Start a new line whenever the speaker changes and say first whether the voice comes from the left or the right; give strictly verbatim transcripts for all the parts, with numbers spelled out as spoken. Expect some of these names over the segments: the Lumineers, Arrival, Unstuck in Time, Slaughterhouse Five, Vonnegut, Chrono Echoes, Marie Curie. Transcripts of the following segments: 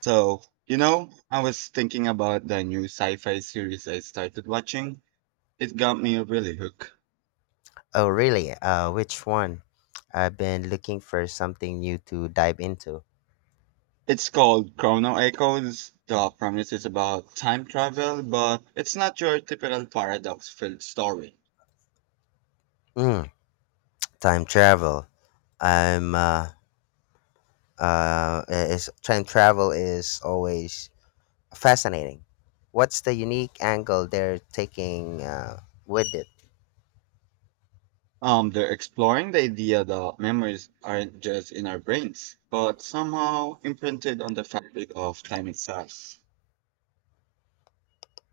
right: So, you know, I was thinking about the new sci-fi series I started watching. It got me really hooked.
left: Oh, really? Uh, which one? I've been looking for something new to dive into.
right: It's called Chrono Echoes. The premise is about time travel, but it's not your typical paradox-filled story.
left: Mm, time travel. I'm uh, uh, is, Time travel is always fascinating. What's the unique angle they're taking uh, with it?
right: Um, they're exploring the idea that memories aren't just in our brains, but somehow imprinted on the fabric of time itself.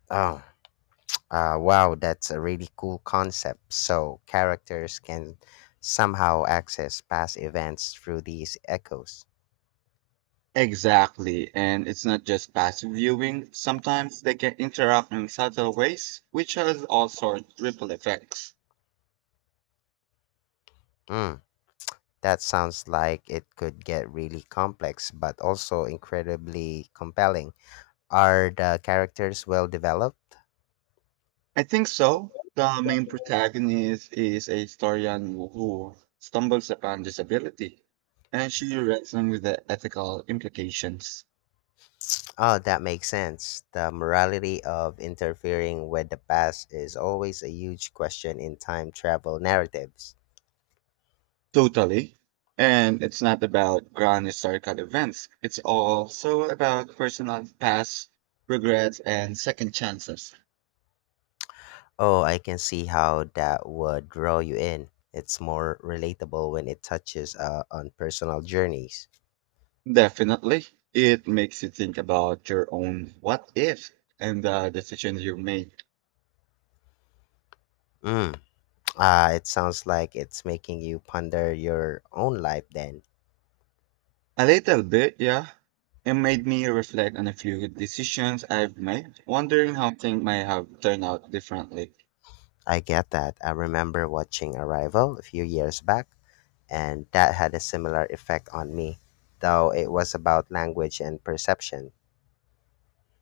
left: Oh, uh, wow, that's a really cool concept. So characters can somehow access past events through these echoes.
right: Exactly, and it's not just passive viewing. Sometimes they can interact in subtle ways, which has all sorts of ripple effects.
left: Hmm. That sounds like it could get really complex, but also incredibly compelling. Are the characters well developed?
right: I think so. The main protagonist is a historian who stumbles upon disability, and she wrestling with the ethical implications.
left: Oh, that makes sense. The morality of interfering with the past is always a huge question in time travel narratives.
right: Totally. And it's not about grand historical events. It's also about personal past regrets and second chances.
left: Oh, I can see how that would draw you in. It's more relatable when it touches uh, on personal journeys.
right: Definitely. It makes you think about your own what ifs and the decisions you made.
left: Mm. Uh, it sounds like it's making you ponder your own life then.
right: A little bit, yeah. It made me reflect on a few decisions I've made, wondering how things might have turned out differently.
left: I get that. I remember watching Arrival a few years back, and that had a similar effect on me, though it was about language and perception.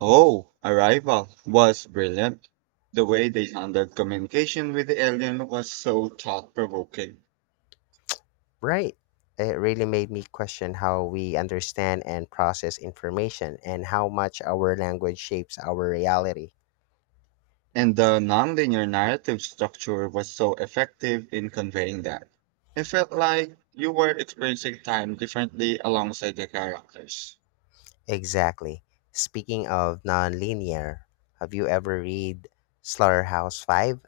right: Oh, Arrival was brilliant. The way they handled communication with the alien was so thought provoking.
left: Right. It really made me question how we understand and process information and how much our language shapes our reality.
right: And the nonlinear narrative structure was so effective in conveying that. It felt like you were experiencing time differently alongside the characters.
left: Exactly. Speaking of nonlinear, have you ever read Slaughterhouse Five?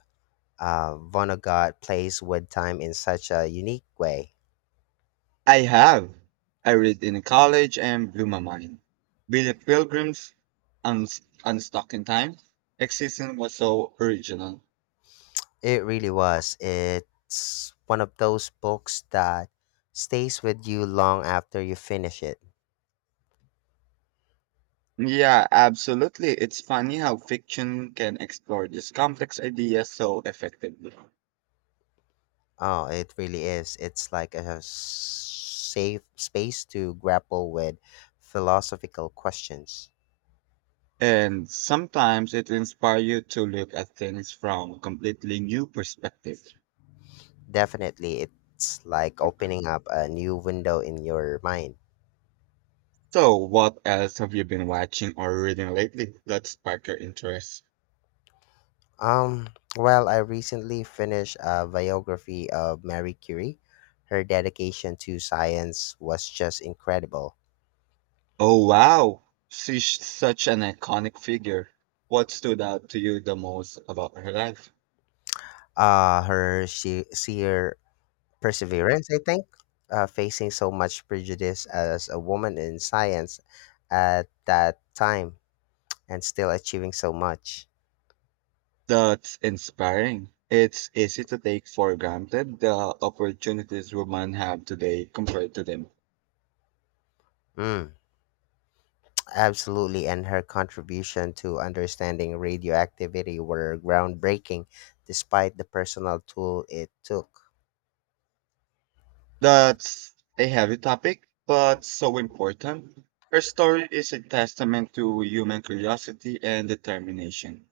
left: Uh, Vonnegut plays with time in such a unique way.
right: I have. I read in college and blew my mind. Billy Pilgrim's Un- Unstuck in Time. Existence was so original.
left: It really was. It's one of those books that stays with you long after you finish it.
right: Yeah, absolutely. It's funny how fiction can explore these complex ideas so effectively.
left: Oh, it really is. It's like a s- safe space to grapple with philosophical questions.
right: And sometimes it inspires you to look at things from a completely new perspective.
left: Definitely, it's like opening up a new window in your mind.
right: So, what else have you been watching or reading lately that sparked your interest?
left: Um, well, I recently finished a biography of Marie Curie. Her dedication to science was just incredible.
right: Oh, wow. She's such an iconic figure. What stood out to you the most about her life?
left: Uh her she sheer perseverance, I think. Uh, facing so much prejudice as a woman in science at that time and still achieving so much.
right: That's inspiring. It's easy to take for granted the opportunities women have today compared to them.
left: Mm, absolutely. And her contribution to understanding radioactivity were groundbreaking despite the personal toll it took.
right: That's a heavy topic, but so important. Her story is a testament to human curiosity and determination.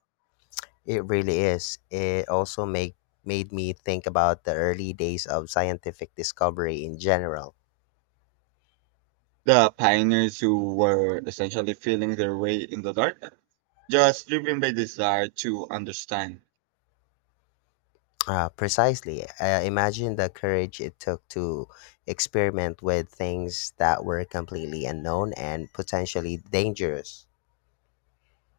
left: It really is. It also make, made me think about the early days of scientific discovery in general.
right: The pioneers who were essentially feeling their way in the dark, just driven by desire to understand.
left: Uh, precisely. Uh, imagine the courage it took to experiment with things that were completely unknown and potentially dangerous.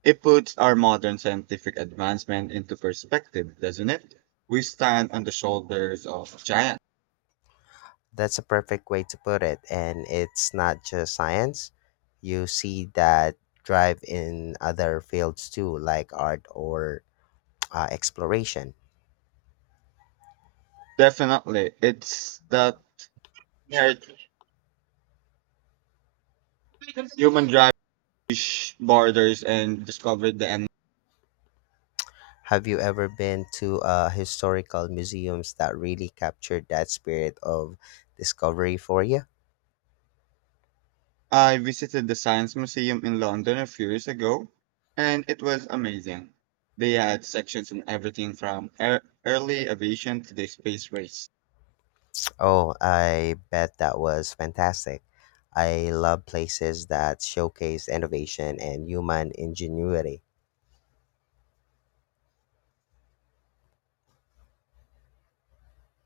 right: It puts our modern scientific advancement into perspective, doesn't it? We stand on the shoulders of giants.
left: That's a perfect way to put it. And it's not just science. You see that drive in other fields too, like art or uh, exploration.
right: Definitely, it's that inherent human drive, which borders and discovered the end.
left: Have you ever been to uh, historical museums that really captured that spirit of discovery for you?
right: I visited the Science Museum in London a few years ago, and it was amazing. They had sections on everything from ear- early aviation to the space race.
left: Oh, I bet that was fantastic. I love places that showcase innovation and human ingenuity.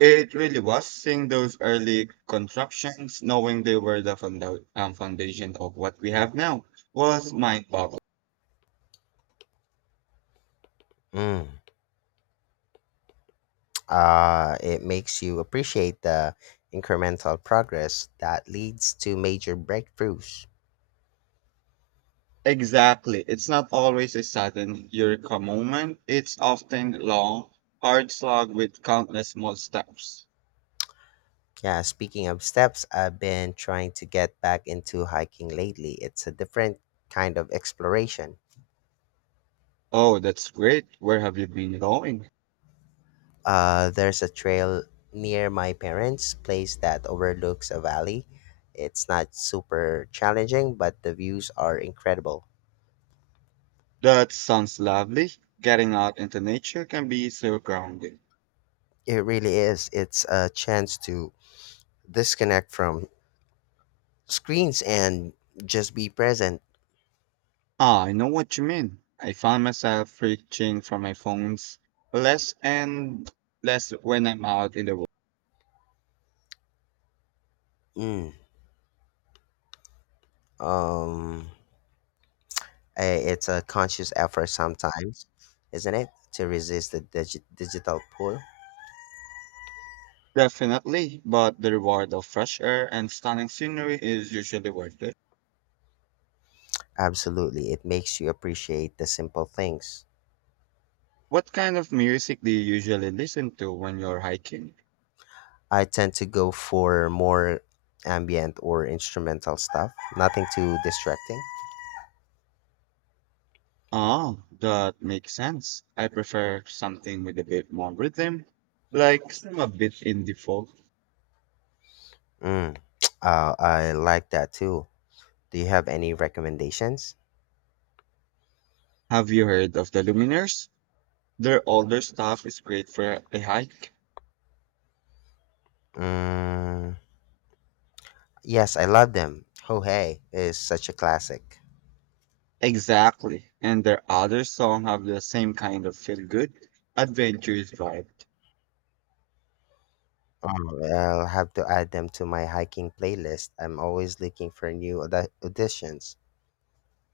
right: It really was seeing those early contraptions, knowing they were the founda- um, foundation of what we have now, was mind boggling.
left: Mm. Uh, it makes you appreciate the incremental progress that leads to major breakthroughs.
right: Exactly. It's not always a sudden eureka moment, it's often long, hard slog with countless small steps.
left: Yeah, speaking of steps, I've been trying to get back into hiking lately. It's a different kind of exploration.
right: Oh, that's great. Where have you been going?
left: Uh, there's a trail near my parents' place that overlooks a valley. It's not super challenging, but the views are incredible.
right: That sounds lovely. Getting out into nature can be so grounding.
left: It really is. It's a chance to disconnect from screens and just be present.
right: Ah, I know what you mean. I found myself reaching for my phones less and less when I'm out in the world.
left: Mm. Um, eh, it's a conscious effort sometimes, isn't it? To resist the digi- digital pull.
right: Definitely, but the reward of fresh air and stunning scenery is usually worth it.
left: Absolutely. It makes you appreciate the simple things.
right: What kind of music do you usually listen to when you're hiking?
left: I tend to go for more ambient or instrumental stuff, nothing too distracting.
right: Ah, that makes sense. I prefer something with a bit more rhythm, like some a bit indie folk.
left: Mm. Uh, I like that too. Do you have any recommendations?
right: Have you heard of the Lumineers? Their older stuff is great for a hike.
left: Mm. Yes, I love them. Oh Hey is such a classic.
right: Exactly. And their other song have the same kind of feel good, adventurous vibe.
left: Um, I'll have to add them to my hiking playlist. I'm always looking for new audi- auditions.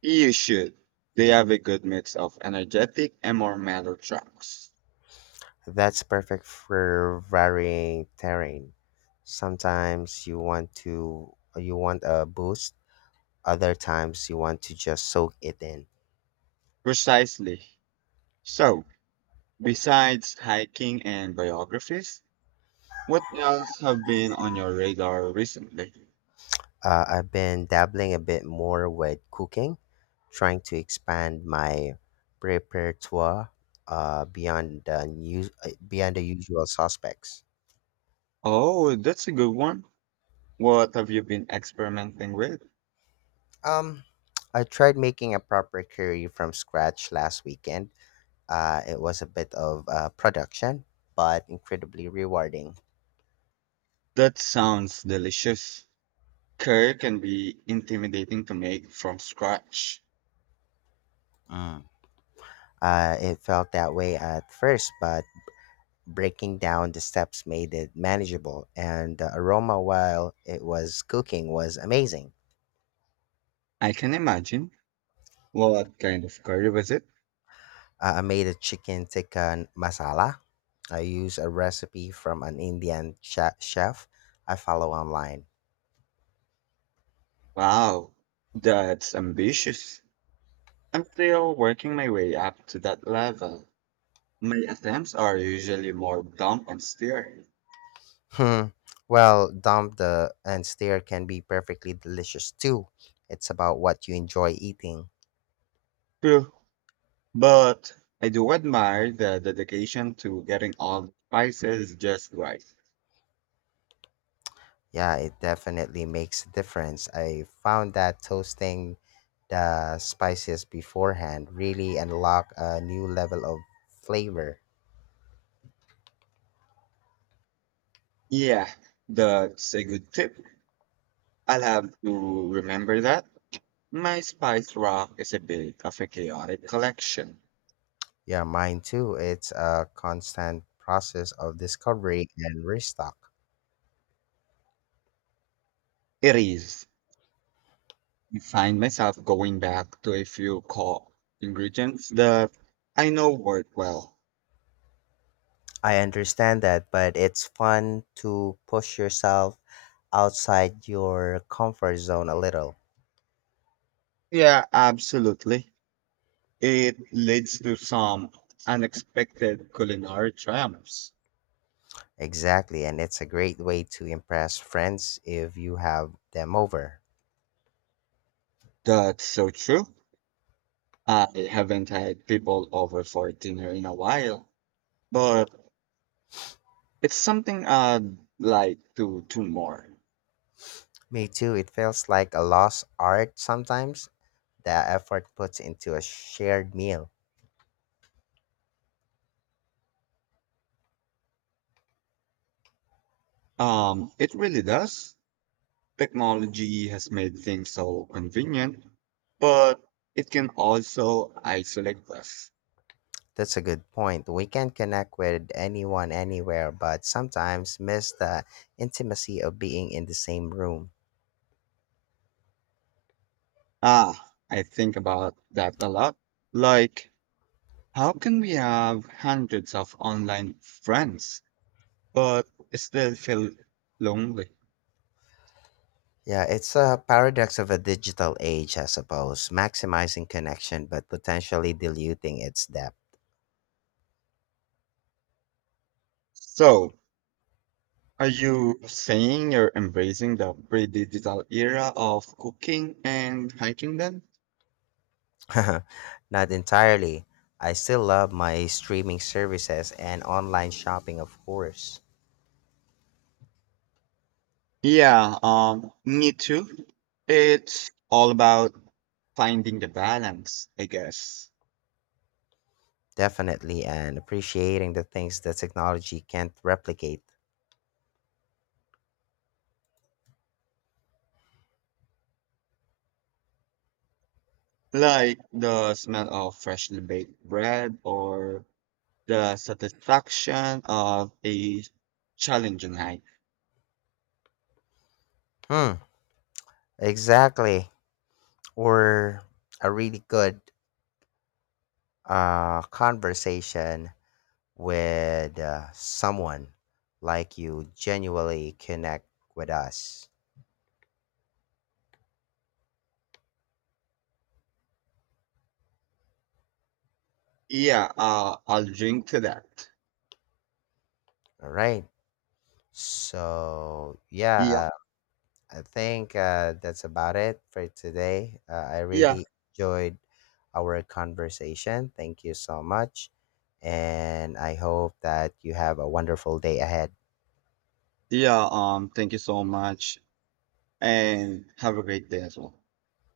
right: You should. They have a good mix of energetic and more mellow tracks.
left: That's perfect for varying terrain. Sometimes you want to you want a boost, other times you want to just soak it in.
right: Precisely. So, besides hiking and biographies, what else have been on your radar recently?
left: Uh, I've been dabbling a bit more with cooking, trying to expand my repertoire uh, beyond the new, uh, beyond the usual suspects.
right: Oh, that's a good one. What have you been experimenting with?
left: Um, I tried making a proper curry from scratch last weekend. Uh, it was a bit of uh, production, but incredibly rewarding.
right: That sounds delicious. Curry can be intimidating to make from scratch.
left: Mm. Uh, it felt that way at first, but breaking down the steps made it manageable, and the aroma while it was cooking was amazing.
right: I can imagine. What kind of curry was it?
left: Uh, I made a chicken tikka masala. I used a recipe from an Indian che- chef I follow online.
right: Wow, that's ambitious. I'm still working my way up to that level. My attempts are usually more dump and stir.
left: Hmm. Well, dump the and stir can be perfectly delicious too. It's about what you enjoy eating.
right: True, but I do admire the dedication to getting all the spices just right.
left: Yeah, it definitely makes a difference. I found that toasting the spices beforehand really unlock a new level of flavor.
right: Yeah, that's a good tip. I'll have to remember that. My spice rack is a bit of a chaotic collection.
left: Yeah, mine too. It's a constant process of discovery and restock.
right: It is. I find myself going back to a few core ingredients that I know work well.
left: I understand that, but it's fun to push yourself outside your comfort zone a little.
right: Yeah, absolutely. It leads to some unexpected culinary triumphs.
left: Exactly, and it's a great way to impress friends if you have them over.
right: That's so true. I haven't had people over for dinner in a while, but it's something I'd like to do more.
left: Me too, it feels like a lost art sometimes, the effort puts into a shared meal.
right: Um, it really does. Technology has made things so convenient, but it can also isolate us.
left: That's a good point. We can connect with anyone anywhere, but sometimes miss the intimacy of being in the same room.
right: Ah, I think about that a lot. Like, how can we have hundreds of online friends, but still feel lonely?
left: Yeah, it's a paradox of a digital age, I suppose, maximizing connection but potentially diluting its depth.
right: So, are you saying you're embracing the pre-digital era of cooking and hiking then?
left: Not entirely. I still love my streaming services and online shopping, of course.
right: Yeah, um, me too. It's all about finding the balance, I guess.
left: Definitely, and appreciating the things that technology can't replicate.
right: Like the smell of freshly baked bread or the satisfaction of a challenging night.
left: Hmm, exactly. Or a really good a conversation with uh, someone like you genuinely connect with us.
right: Yeah, uh, I'll drink to that.
left: All right. So,
right: Yeah,
left: yeah, uh, I think uh, that's about it for today. Uh, I
right: yeah,
left: really enjoyed our conversation. Thank you so much. And I hope that you have a wonderful day ahead.
right: yeah. Um, thank you so much and have a great day as well.